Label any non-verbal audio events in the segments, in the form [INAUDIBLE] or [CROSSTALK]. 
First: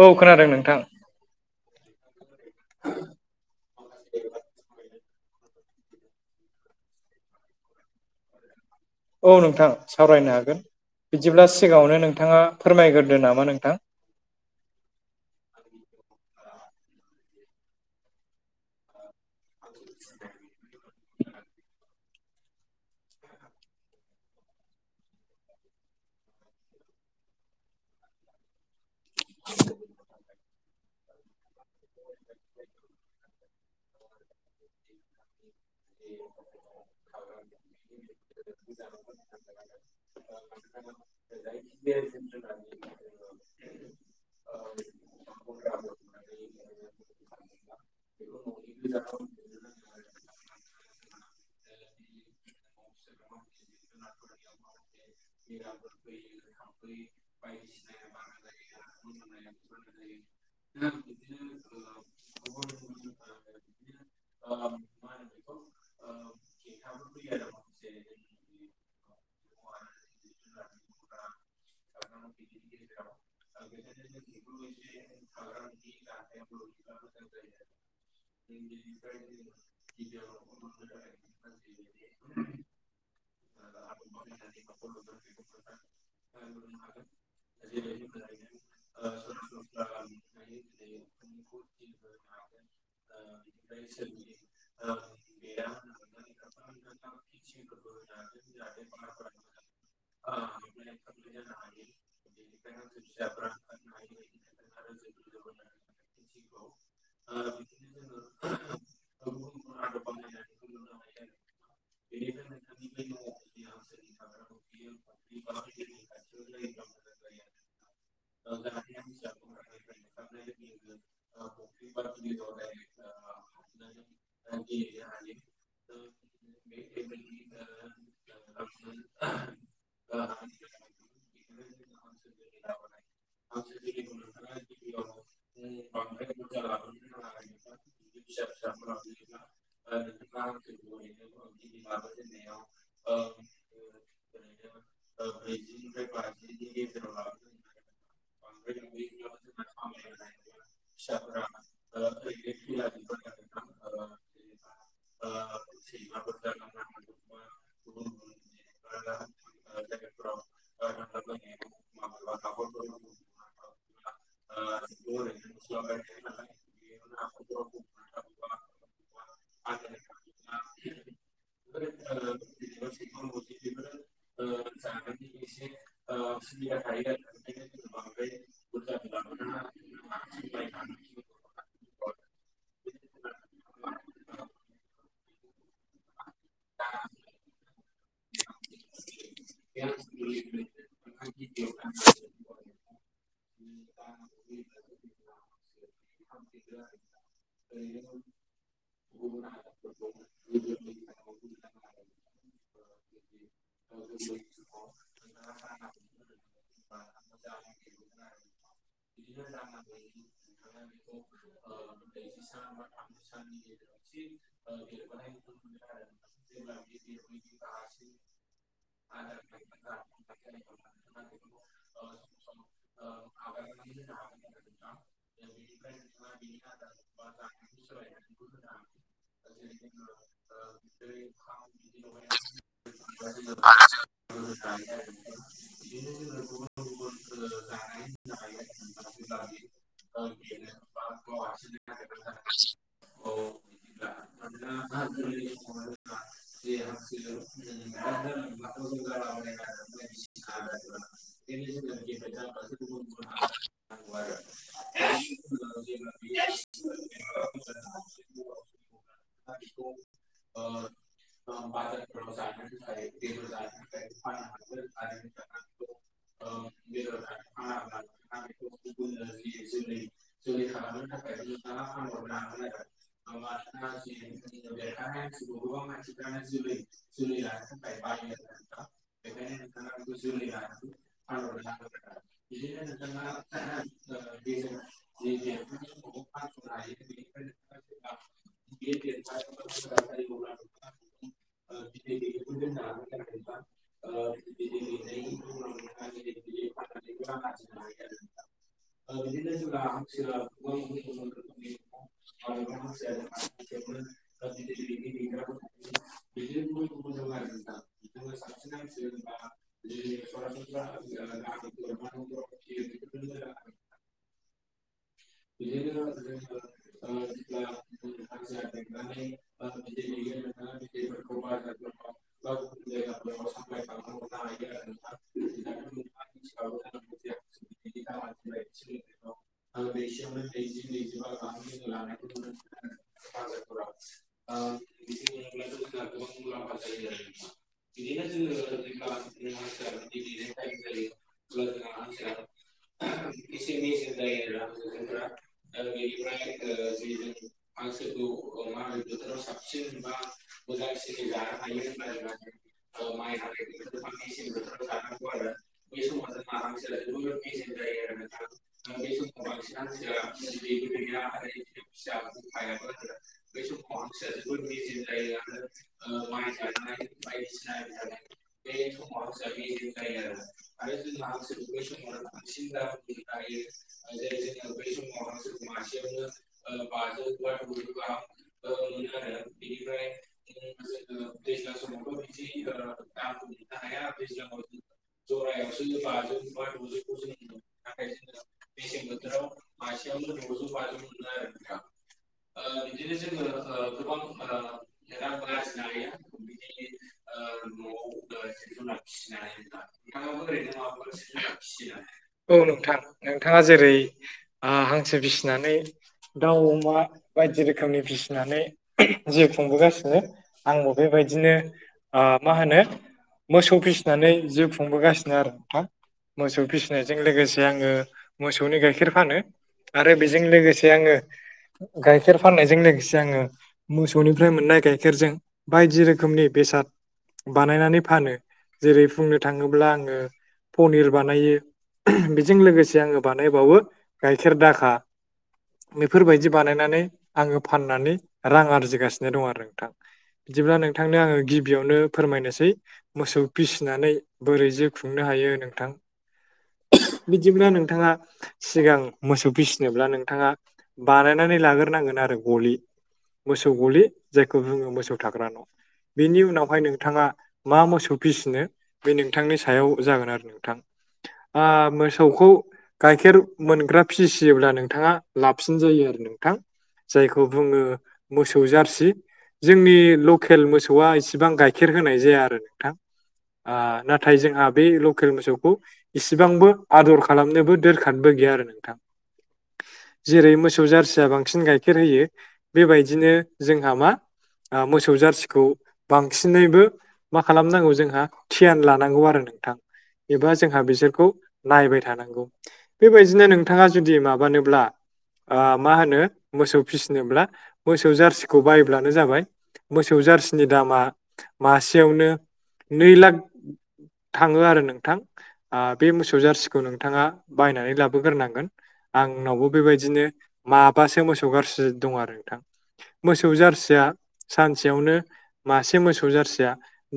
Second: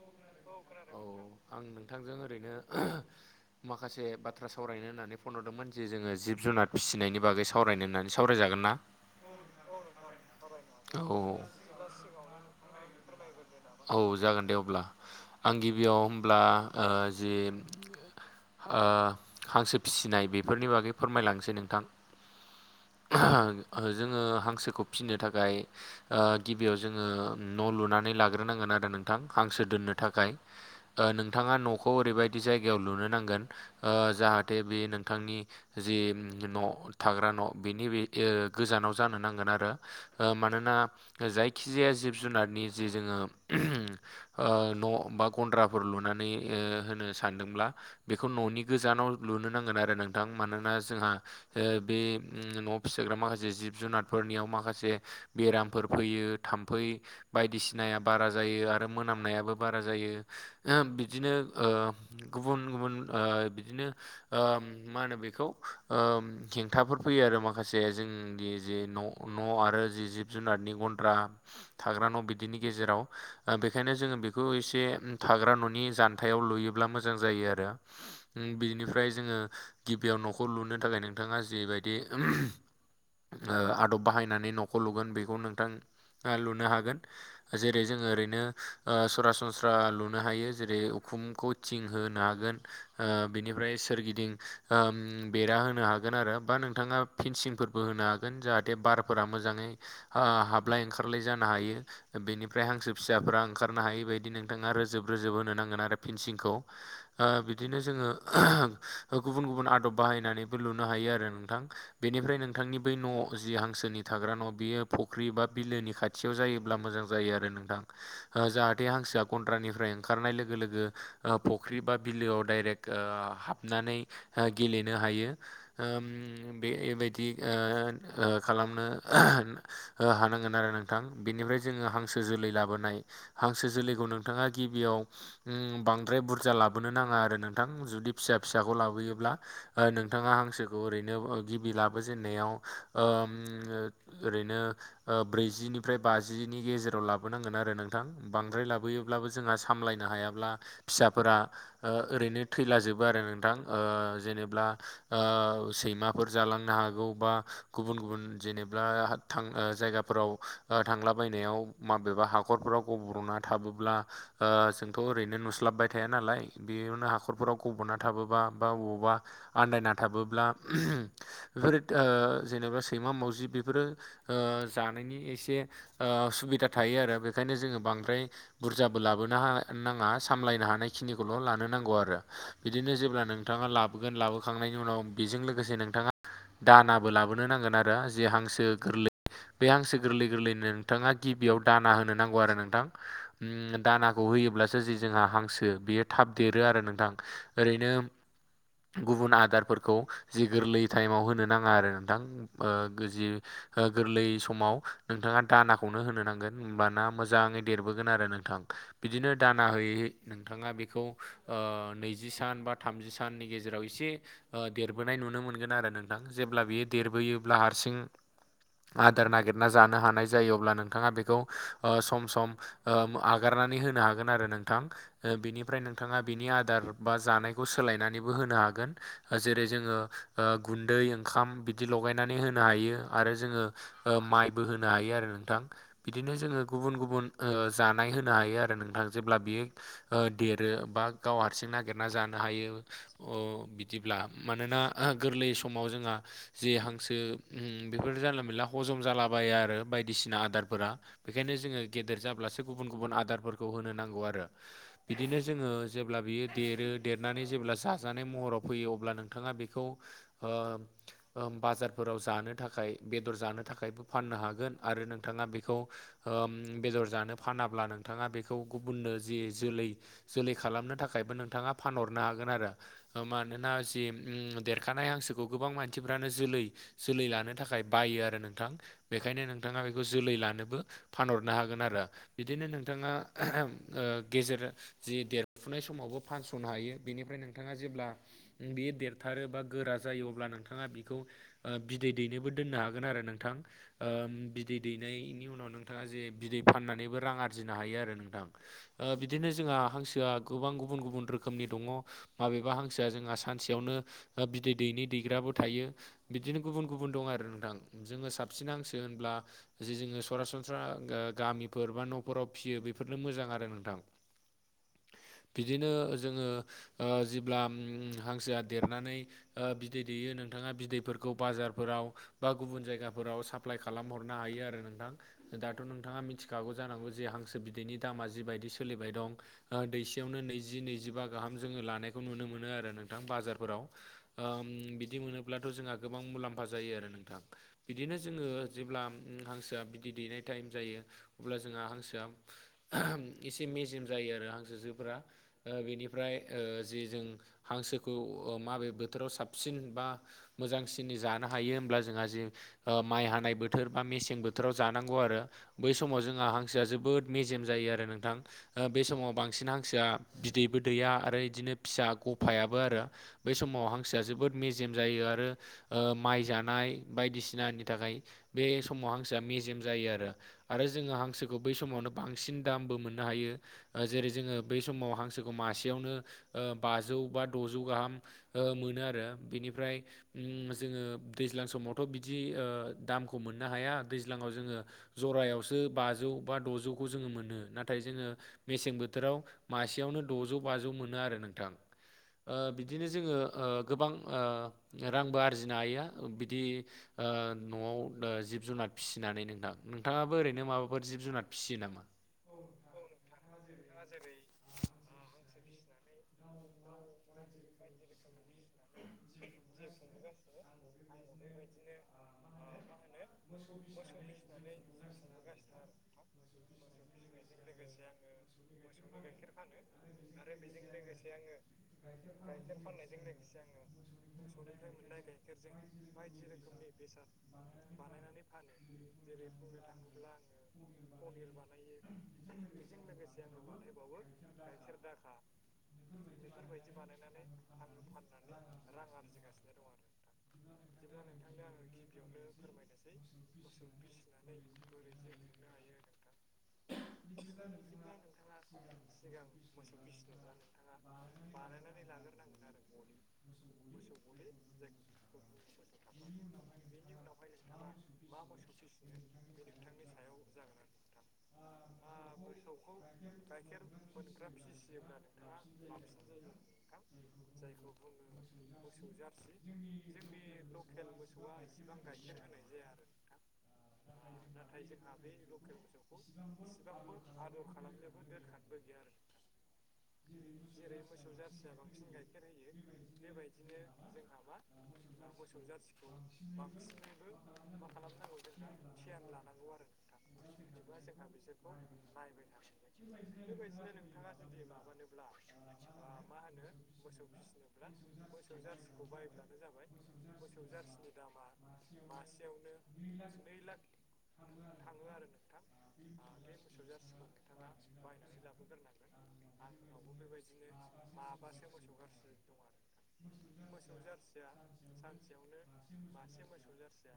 औ खोनादों नोंथां औ आं नोंथांजों ओरैनो माखासे बाथ्रा सावरायनो होननानै फन हरदोंमोन जे जोङो जिब जुनार फिसिनायनि बागै स सावरायनो होननानै सावरायजागोन ना? औ नोंथां सावरायनो हागोन औ बिदिब्ला सिगाङावनो नोंथाङा फोरमायग्रोदो नामा नोंथां? औ जागोन दे अब्ला आं गिबियाव होमब्ला जि हांसो फिसिनाय बेफोरनि बागै फोरमायलांसै नोंथां। जोङो हांसोखौ फिनो थाखाय गिबियाव जोङो न' लुनानै लाग्रोनांगोन आरो नोंथां हांसो दोननो थाखाय। नोंथाङा न'खौ ओरैबायदि जायगायाव लुनो नांगोन ओ जाहाथे बे नोंथांनि जि न' थाग्रा न' बिनि बे ओ गोजानाव जानो नांगोन आरो ओ मानोना जायखि जाया जिब जुनारनि जि जोङो ओ न' बा गन्द्राफोर लुनानै ओ होनो सानदोंब्ला बेखौ न'नि गोजानाव लुनो नांगोन आरो नोंथां। मानोना जोंहा बे न' फिसोग्रा माखासे जिब जुनारफोरनियाव माखासे बेरामफोर फैयो थाम्फै बायदिसिनाया बारा जायो आरो मोनामनायाबो बारा जायो बिदिनो गुबुन गुबुन बिदिनो मा होनो बेखौ हेंथाफोर फैयो। आरो माखासे जोंनि जि न' आरो जि जिब जुनारनि गन्द्रा थाग्रा न' बिदिनि गेजेराव बेखायनो जोङो बेखौ एसे थाग्रा न'नि जान्थायाव लुयोब्ला मोजां जायो आरो। बिनिफ्राय जोङो गिबियाव न'खर लुनो थाखाय नोंथाङा जिबायदि दे आदब बाहायनानै न'खौ लुगोन बेखौ नोंथां लुनो हागोन। जेरै जोङो ओरैनो सरासनस्रा लुनो हायो जेरै उखुमखौ थिं होनो हागोन। बिनिफ्राय सोरगिदिं बेरा होनो हागोन आरो बा नोंथाङा फेनसिंफोरबो होनो हागोन जाहाथे बारफोरा मोजाङै हाबलाय ओंखारलाय जानो हायो। बेनिफ्राय हांसो फिसाफ्रा ओंखारनो हायि बायदि नोंथाङा रोजोब रोजोब होनो नांगोन आरो फिन्सिंखौ बिदिनो जोङो गुबुन गुबुन आदब बाहायनानैबो लुनो हायो आरो नोंथां। बेनिफ्राय नोंथांनि बै न' जि हांसोनि थाग्रा न' बियो फुख्रि बा बिलोनि खाथि खाथियाव जायोब्ला मोजां जायो आरो नोंथां। जाहाथे हांसोआ गन्द्रानिफ्राय ओंखारनाय लोगो लोगो फुख्रि बा बिलोआव दडाइरेक्ट हाबनानै गेलेनो हायो बायदि खालामनो हानांगोन आरो नोंथां बेनिफ्राय जोङो हांसो जोलै लाबोनाय हांसो जोलैखौ नोंथाङा गिबियाव बांद्राय बुरजा लाबोनो नाङा आरो नोंथां। जुदि फिसा फिसाखौ लाबोयोब्ला नोंथाङा हांसोखौ ओरैनो बि लाबोजेननायाव ओरैनो ब्रैजिनिफ्राय बाजिनि गेजेराव लाबोनांगोन आरो नोंथां। बांद्राय लाबोयोब्लाबो जोंहा सामलायनो हायाब्ला फिसाफोरा ओरैनो थैलाजोबो आरो नोंथां। जेनब्ला सैमा जालांनो हागौ बा गुबुन गुबुन जेनेबा थां जायगाफोराव थांलाबायनायाव माबेबा हाखरफोराव गब्र'ना थाबोब्ला जोंथ' ओरैनो नुस्लाबबाय थाया नालाय। बेयावनो हाखरफोराव गब'ना थाबोबा बा अबावबा आन्दायना थाबोब्ला [UNINTELLIGIBLE] बेफोरो जेनेबा सैमा मावजि बेफोरो जानायनि एसे सुबिदा थायो आरो बेखायनो जोङो बांद्राय बुरजाबो लाबोनो नाङा सामलायनो हानाय खिनिखौल' लानो नांगौ आरो। बिदिनो जेब्ला नोंथाङा लाबोगोन लाबोखांनायनि उनाव बेजों लोगोसे नों' नोंथाङा दानाबो लाबोनो नांगोन आरो जे हांसो गोरलै बे हांसो गोरलै गोरलैनो नोंथाङा गिबियाव दाना होनो नांगौ आरो नोंथां। दाना होयोब्लासो जि जोंहा हांसो बियो थाब देरो आरो नोंथां। ओरैनो गुबुन आदारफोरखौ जि गोरलै टाइमाव होनो नाङा आरो नोंथां। जि गोरलै समाव नोंथाङा दानाखौनो होनो नांगोन होमबाना मोजाङै देरबोगोन आरो नोंथां। बिदिनो दाना होयै नोंथाङा बेखौ नैजि सान बा थामजि साननि गेजेराव एसे देरबोनाय नुनो मोनगोन आरो नोंथां। जेब्ला बियो देरबोयोब्ला हारसिं आदार नागिरना जानो हानाय जायो अब्ला नोंथाङा बेखौ सम सम आगारनानै होनो हागोन आरो नोंथां। बिनिफ्राय नोंथाङा बिनि आदार बा जानायखौ सोलायनानैबो होनो हागोन। जेरै जोङो गुन्दै ओंखाम बिदि लगायनानै नानै होनो हायो आरो जोङो माइबो होनो हायो आरो नोंथां बिदिनो जोङो गुबुन गुबुन जानाय होनो हायो आरो नोंथां। जेब्ला बियो देरो बा गाव हारसिं नागिरना जानो हायो। बिदिब्ला मानोना गोरलै समाव जोंहा जे हांसो उम बेफोर जानला मोनला हजम जालाबाया आरो बायदिसिना आदारफोरा बेखायनो जोङो गेदेर जाब्लासो गुबुन गुबुन आदारफोरखौ होनो नांगौ आरो। बिदिनो जोङो जेब्ला बियो देरो देरनानै जेब्ला जाजानाय महराव फैयो अब्ला नोंथाङा बे खौ ओ ओ बाजार जानो थाखाय बेदर जानो थाखायबो फाननो हागोन आरो नोंथाङा बेखौ उम बेदर जानो फानाब्ला नोंथाङा बेखौ गुबुननो जि जोलै जोलै खालामनो थाखायबो नोंथाङा फानहरनो हागोन आरो मानोना जि उम देरखानाय हांसोखौ गोबां मानसिफ्रानो जोलै जोलै लानो थाखाय बायो आरो नोंथां। बेखायनो नोंथाङा बेखौ जोलै लानोबो फानहरनो हागोन आरो बिदिनो नोंथाङा ओ गेजेर जि देरफुनाय समावबो फानस'नो हायो बेनिफ्राय नोंथाङा जेब्ला बेयो देर खारोबा गोरा जायो अब्ला नोंथाङा बेखौ ओ बिदै दैनोबो दोननो हागोन आरो नोंथां ओ बिदै दैनायनि उनाव जे बिदै फाननानैबो रां आरजिनो हायो आरो नोंथां ओ बिदिनो जोंहा हांसोआ गोबां गुबुन गुबुन रोखोमनि दङ माबेबा हांसोआ जोंहा सानसेयावनो बिदै दैनै दैग्राबो थायो। बिदिनो गुबुन गुबुन दं आरो नोंथां जोङो साबसिन हांसो होनब्ला जे जोङो सरासनस्रा गामि बा न'फोराव फिसियो बेफोरनो मोजां आरो नोंथां। बिदिनो जोङो ओ जेब्ला हांसोआ देरनानै ओ बिदै दैेयो नोंथाङा बिदैफोरखौ बाजारफोराव बा गुबुन जायगाफोराव साप्लाय खालामहरनो हायो आरो नोंथां। दाथ' नोंथाङा मिथिखागौ जानांगौ जे हांसो बिदैनि दामा जिबायदि सोलिबाय दं। दैसेयावनो नैजि नैजिबा गाहाम जोङो लानायखौ नुनो मोनो आरो नोंथां बाजार फोराव उम बिदि मोनो ब्लाथ' जोंहा गोबां मुलाम्फा जायो आरो नोंथां बिदिनो जोङो जेब्ला हांसोआ बिदै दैनाय टाइम जायो अब्ला जोंहा हांसोआ एसे मेजेम जायो आरो हांसो जोफ्रा। ओ बेनिफ्राय ओ जि जों हांसोखौ माबे बोथोराव साबसिन बा मोजांसिन जानो हायो होमब्ला जोंहा जे माइ हानाय बोथोर बा मेसें बोथोराव जानांगौ आरो। बै समाव जोंहा हांसोआ जोबोद मेजेम जायो आरो नोंथां बे समाव बांसिन हांसोआ बिदैबो दैया आरो बिदिनो फिसा गफायाबो आरो बै समाव हांसोआ जोबोद मेजेम जायो। बेयो आरो ओ माइ जानाय बायदिसिनानि थाखाय बे समाव हांसोआ मेजेम जायो आरो। आरो जोङो हांसोखौ बै समावनो बांसिन दामबो मोननो हायो जेरै जोङो बै समाव हांसो मासेयावनो बाजौ बा दजौ गाहाम ओ मोनो आरो बेनिफ्राय उम जोङो दैज्लां समावथ' बिदि ओ दामखौ मोननो हाया दैज्लाङाव जोङो जरायावसो बाजौ बा द'जौखौ जोङो मोनो नाथाय जोङो मेसें बोथोराव मासेयावनो द'जौ बाजौ मोनो आरो नोंथां। ओ बिदिनो जोङो ओ गोबां ओ रांबो आरजिनो हायो बिदि ओ न'आव जिब जुनार फिसिनानै नोंथां नोंथाङाबो ओरैनो माबाफोर जिब जुनार फिसियो नामा? औ नोंथां नोंथाङा जेरै हांसो फिसिनानै दाउ अमा बायदि रोखोमनि फिसिनानै जिउ खुंबोगासिनो आंबो बेबायदिनो ओ मा होनो मोसौ फिसिनानै जि खुंबोगासिनो आरो हा मोसौ फिसिनायजों लोगोसे आङो मोसौनि गाइखेर फानो आरो बेजों लोगोसे आङो गाइखेर फाननायजों लोगोसे आङो मोसौनिफ्राय मोननाय गाइखेरजों बायदि रोखोमनि बेसाद बानायनानै फानो जेरै बुंनो थाङोब्ला आङो पनिर बानायो बेजों लोगोसे आङो बानायबावो गाइखेर दाखा बेफोरबायदि बानायनानै आङो फाननानै रां आरजिगासिनो दं आरो नोंथां। बिदिब्ला नोंथांनो आङो गिबियावनो फोरमायनोसै मोसौ फिसिनानै बोरै जे खुंनो हायो नोंथां। बिदिब्ला नोंथाङा सिगां मोसौ फिसिनोब्ला नोंथाङा बानायनानै लाग्रोनांगोन आरो गलि। मोसौ गलि जायखौ बुङो मोसौ थाग्रा न' बिनि उनावहाय नोंथाङा मा मोसौफिसिनो बे नोंथांनि सायाव जागोन आरो नोंथां आं मो सौखौ गाइखेर मोनग्रा फिसियोब्ला नोंथाङा लाबसिन जायो आरो नोंथां। जायखौ बुङो मोसौ जारसि जोंनि लखेल मोसौआ एसेबां गाइखेर होनाय जाया आरो नोंथां। आ नाथाय जोंहा बे लकेल मोसौखौ इसिबांबो आदर खालामनोबो दोरखारबो गैया आरो नोंथां। जेरै मोसौ जारसिया बांसिन गाइखेर होयो बेबायदिनो जोंहा मा मोसौ जारसिखौ बांसिनैबो मा खालामनांगौ जोंहा थियान लानांगौ आरो नों नोंथां एबा जोंहा बिसोरखौ नायबाय थानांगौ बेबायदिनो नोंथाङा जुदि माबानोब्ला। ओ मा होनो मोसौ फिसिनोब्ला मोसौ जारसिखौ बायब्लानो जाबाय। मोसौ जारसिनि दामा मासेयावनो नै लाख थाङो आरो नोंथां। आ बे मोसौ जारसिखौ नोंथाङा बायनानै लाबोग्रोनांगोन। आंनावबो बेबायदिनो माबासो मोसौ गारसि दं आरो नोंथां। मोसौ जारसिया सानसेयावनो मासे मोसौ जारसिया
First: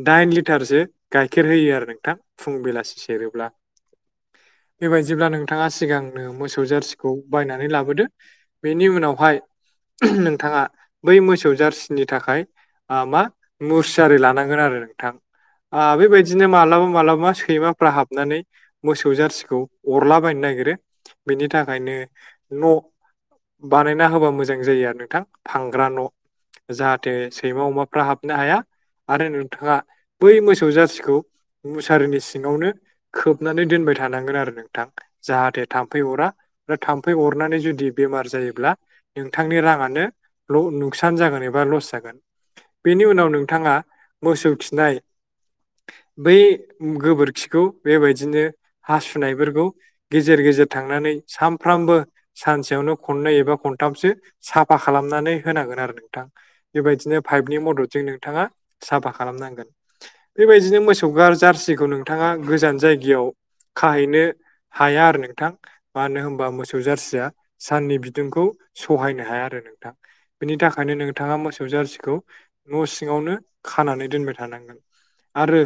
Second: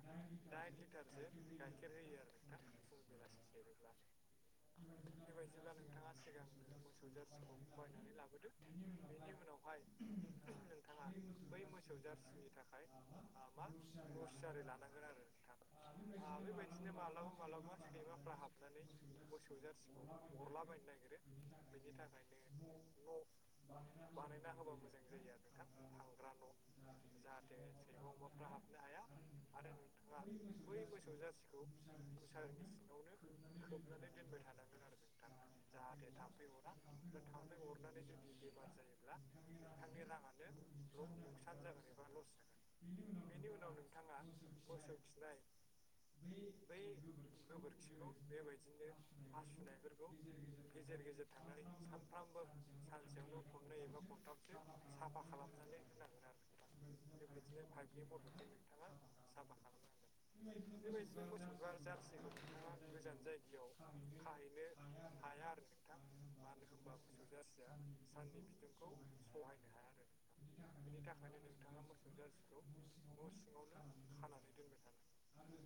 दाइन लिटारसो गाइखेर होयो आरो नोंथां फुं बेलासि सेरोब्ला। बेबायाददिब्ला नोंथाङा सिगांनो मोसौ जारसिखौ बायनानै लाबोदो। बेनि उनावहाय नोंथाङा बै मोसौ जारसिनि थाखाय आ मा मुसारि लानांगोन आरो नोंथां। आ बेबायदिनो मालाबा मालाबा सैमाफ्रा हाबनानै मोसौ जारसिखौ अरला बायनो नागिरो बेनि थाखायनो न' बानायना होबा मोजां जायो आरो नोंथां फांग्रा न'। जाहाथे सैमा अमाफ्रा हाबनो हाया। आरो नोंथाङा बै मोसौ जाथिखौ मुसारिनि सिङावनो। खोबनानै दोनबाय थानांगोन आरो नोंथां जाहाथे। थाम्फै अरा दा थाम्फै अरनानै जुदि बेमार जायोब्ला। नोंथांनि राङानो ल' नुकसान जागोन एबा लस जागोन। बेनि उनाव नोंथाङा मोसौ खिनाय। बै गोबोरखिखौ बेबायदिनो हासुनायफोरखौ‌ गे गेजेर गेजेर थांनानै सानफ्रामबो सानसेयावनो खननै एबा खन सथामसो साफा खालामनानै होनांगोन आरो नोंथां बेबायदिनो पाइपनि मददजों नोंथाङा। साफा खालामनांगोन बेबायदिनो मोसौ गार जार्सिखौ नोंथाङा गोजान जायगायाव खाहैनो हाया आरो नोंथां मानो होनबा मोसौ जारसिया साननि बिदुंखौ। सहायनो हाया आरो नोंथां बिनि थाखायनो नोंथाङा मोसौ जारसिखौ न' सिङावनो खानानै दोनबाय थानांगोन। आरो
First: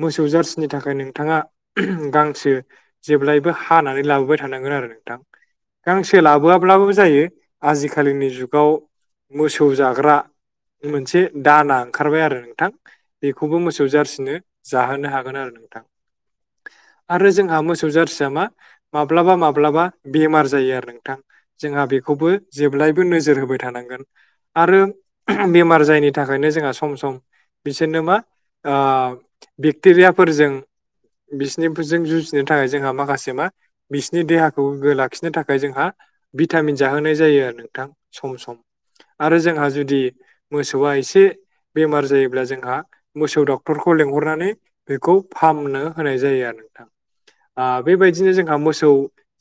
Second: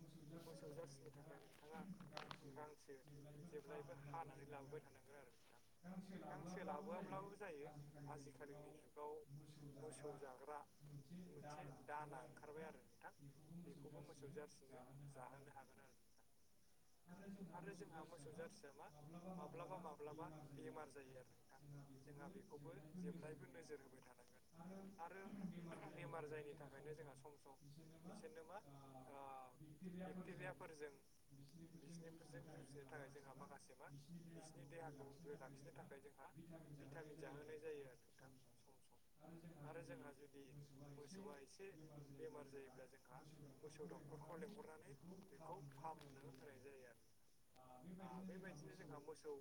मोसौ जार्सिनि थाखाय नोंथाङा गांसो जेब्लायबो हानानै लाबोबाय थानांगोन आरो नोंथां गांसो लाबोआब्लाबो जायो‌ आजिखालिनि जुगाव मोसौ जाग्रा मोनसे दाना ओंखारबाय आरो नोंथां बेखौबो मोसौ जारसि नो जाहोनो हागोन आरो नोंथां। आरो जोंहा मोसौ जारसिया मा माब्लाबा माब्लाबा बेमार जायो आरो नोंथां। जोंहा बेखौबो जेब्लायबो नोजोर होबाय थानांगोन आरो बेमार जायैनि थाखायनो जोंहा सम सम बिसोरनो मा ओ बेक्टेरियाफोरजों [UNINTELLIGIBLE] बिसिनिजों जुजिनो थाखाय जोंहा माखासे मा बिसिोरनि देहाखौ गोग्गो लाखिनो थाखाय जोंहा। भिटामिन जाहोनाय जायो आरो नोंथां सम सम आरो जोंहा जुदि, मोसौआ एसे बेमार जायोब्ला जोंहा मोसौ दक्टर डक्टरखौ लेंहरनानै बेखौ फाहामनो होनाय जायो आरो नोंथां। बेबायदिनो जोंहा मोसौ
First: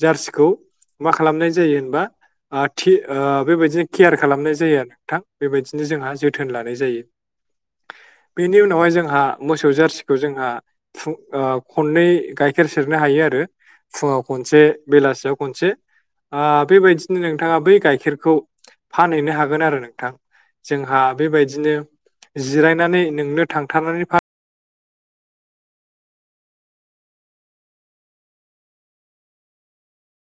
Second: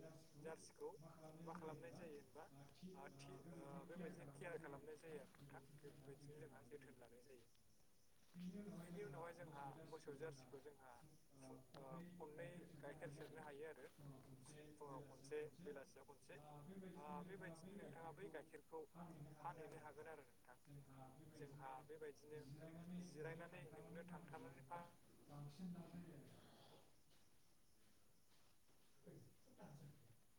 जारसिखौ खालामनाय मा जायो होनबा खालामनाय जायो ओ थि ओ बेबायदिनो केयार खालामनाय जायो आरो नोंथां बेबायदिनो जोंहा जोथोन लानाय जायो। [INAUDIBLE] बेनि उनावहाय जोंहा, मोसौ जारसिखौ जोंहा [UNINTELLIGIBLE] खननै गाइखेर सेरनो हायो आरो। फुंङाव खनसे बेलासियाव खनसे। ओ बेबायदि बेबायदिनो नोंथांङा बै गाइखेरखौ फानहैनो हागोन आरो नोंथांङा। जोंहा बेबायदिनो जिरायनानै नोंनो थांथारनानै [UNINTELLIGIBLE]